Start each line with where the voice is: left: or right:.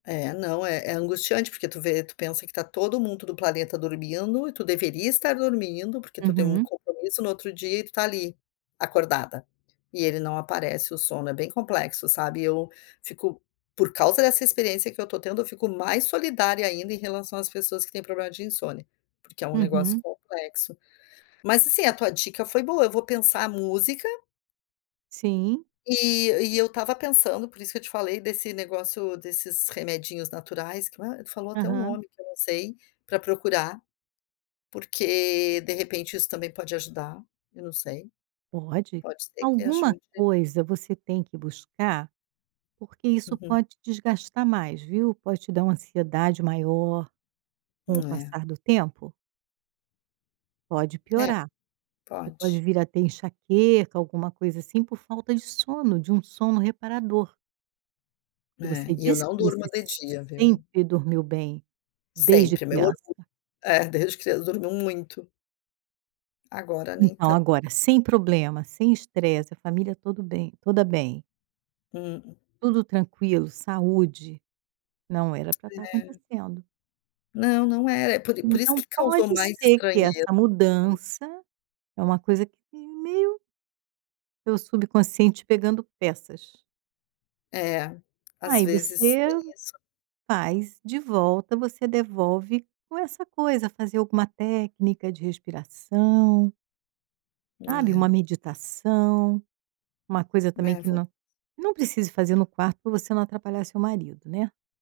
left: É não, é é angustiante, porque tu vê, tu pensa que está todo mundo do planeta dormindo, e tu deveria estar dormindo, porque tu tem um
right: Uhum.
left: compromisso no outro dia e tu está ali, acordada, e ele não aparece, o sono, é bem complexo, sabe. E eu fico por causa dessa experiência que eu estou tendo, eu fico mais solidária ainda em relação às pessoas que têm problema de insônia, porque é um negócio
right: Uhum.
left: complexo. Mas assim, a tua dica foi boa, eu vou pensar música
right: Sim.
left: e e eu estava pensando, por isso que eu te falei, desse negócio desses remedinhos naturais, que, ah, tu falou até o
right: Aham.
left: nome, que eu não sei, para procurar, porque, de repente, isso também pode ajudar, eu não sei.
right: Pode.
left: Pode ser que
right: Alguma
left: ajude.
right: coisa você tem que buscar, porque isso
left: Uhum.
right: pode desgastar mais, viu, pode te dar uma ansiedade maior. Com o
left: É.
right: passar do tempo pode
left: É,
right: piorar. Você pode
left: pode.
right: vir a ter enxaqueca, alguma coisa assim, por falta de sono, de um sono reparador. Porque
left: É,
right: você
left: e eu
right: disse que
left: não durmo
right: você
left: de dia, viu.
right: sempre dormiu bem, desde
left: Sempre, meu
right: criança.
left: orgu É, desde criança, dormiu muito. Agora nem
right: Então
left: tan
right: agora sem problema, sem estresse, a família tudo bem toda bem
left: Hum.
right: tudo tranquilo, saúde. Não era para estar
left: É.
right: acontecendo.
left: Não, não era. É por por isso
right: Então
left: que causou
right: pode
left: mais
right: ser que
left: estranheza,
right: essa
left: sabe.
right: mudança é uma coisa que meio seu subconsciente pegando peças.
left: É, às
right: Aí
left: vezes
right: você
left: tem isso.
right: faz de volta, você devolve, ou essa coisa, fazer alguma técnica de respiração sabe, uma
left: É.
right: meditação. Uma coisa também
left: É,
right: que
left: vou
right: nã não precise fazer no quarto, para você não atrapalhar seu marido, né.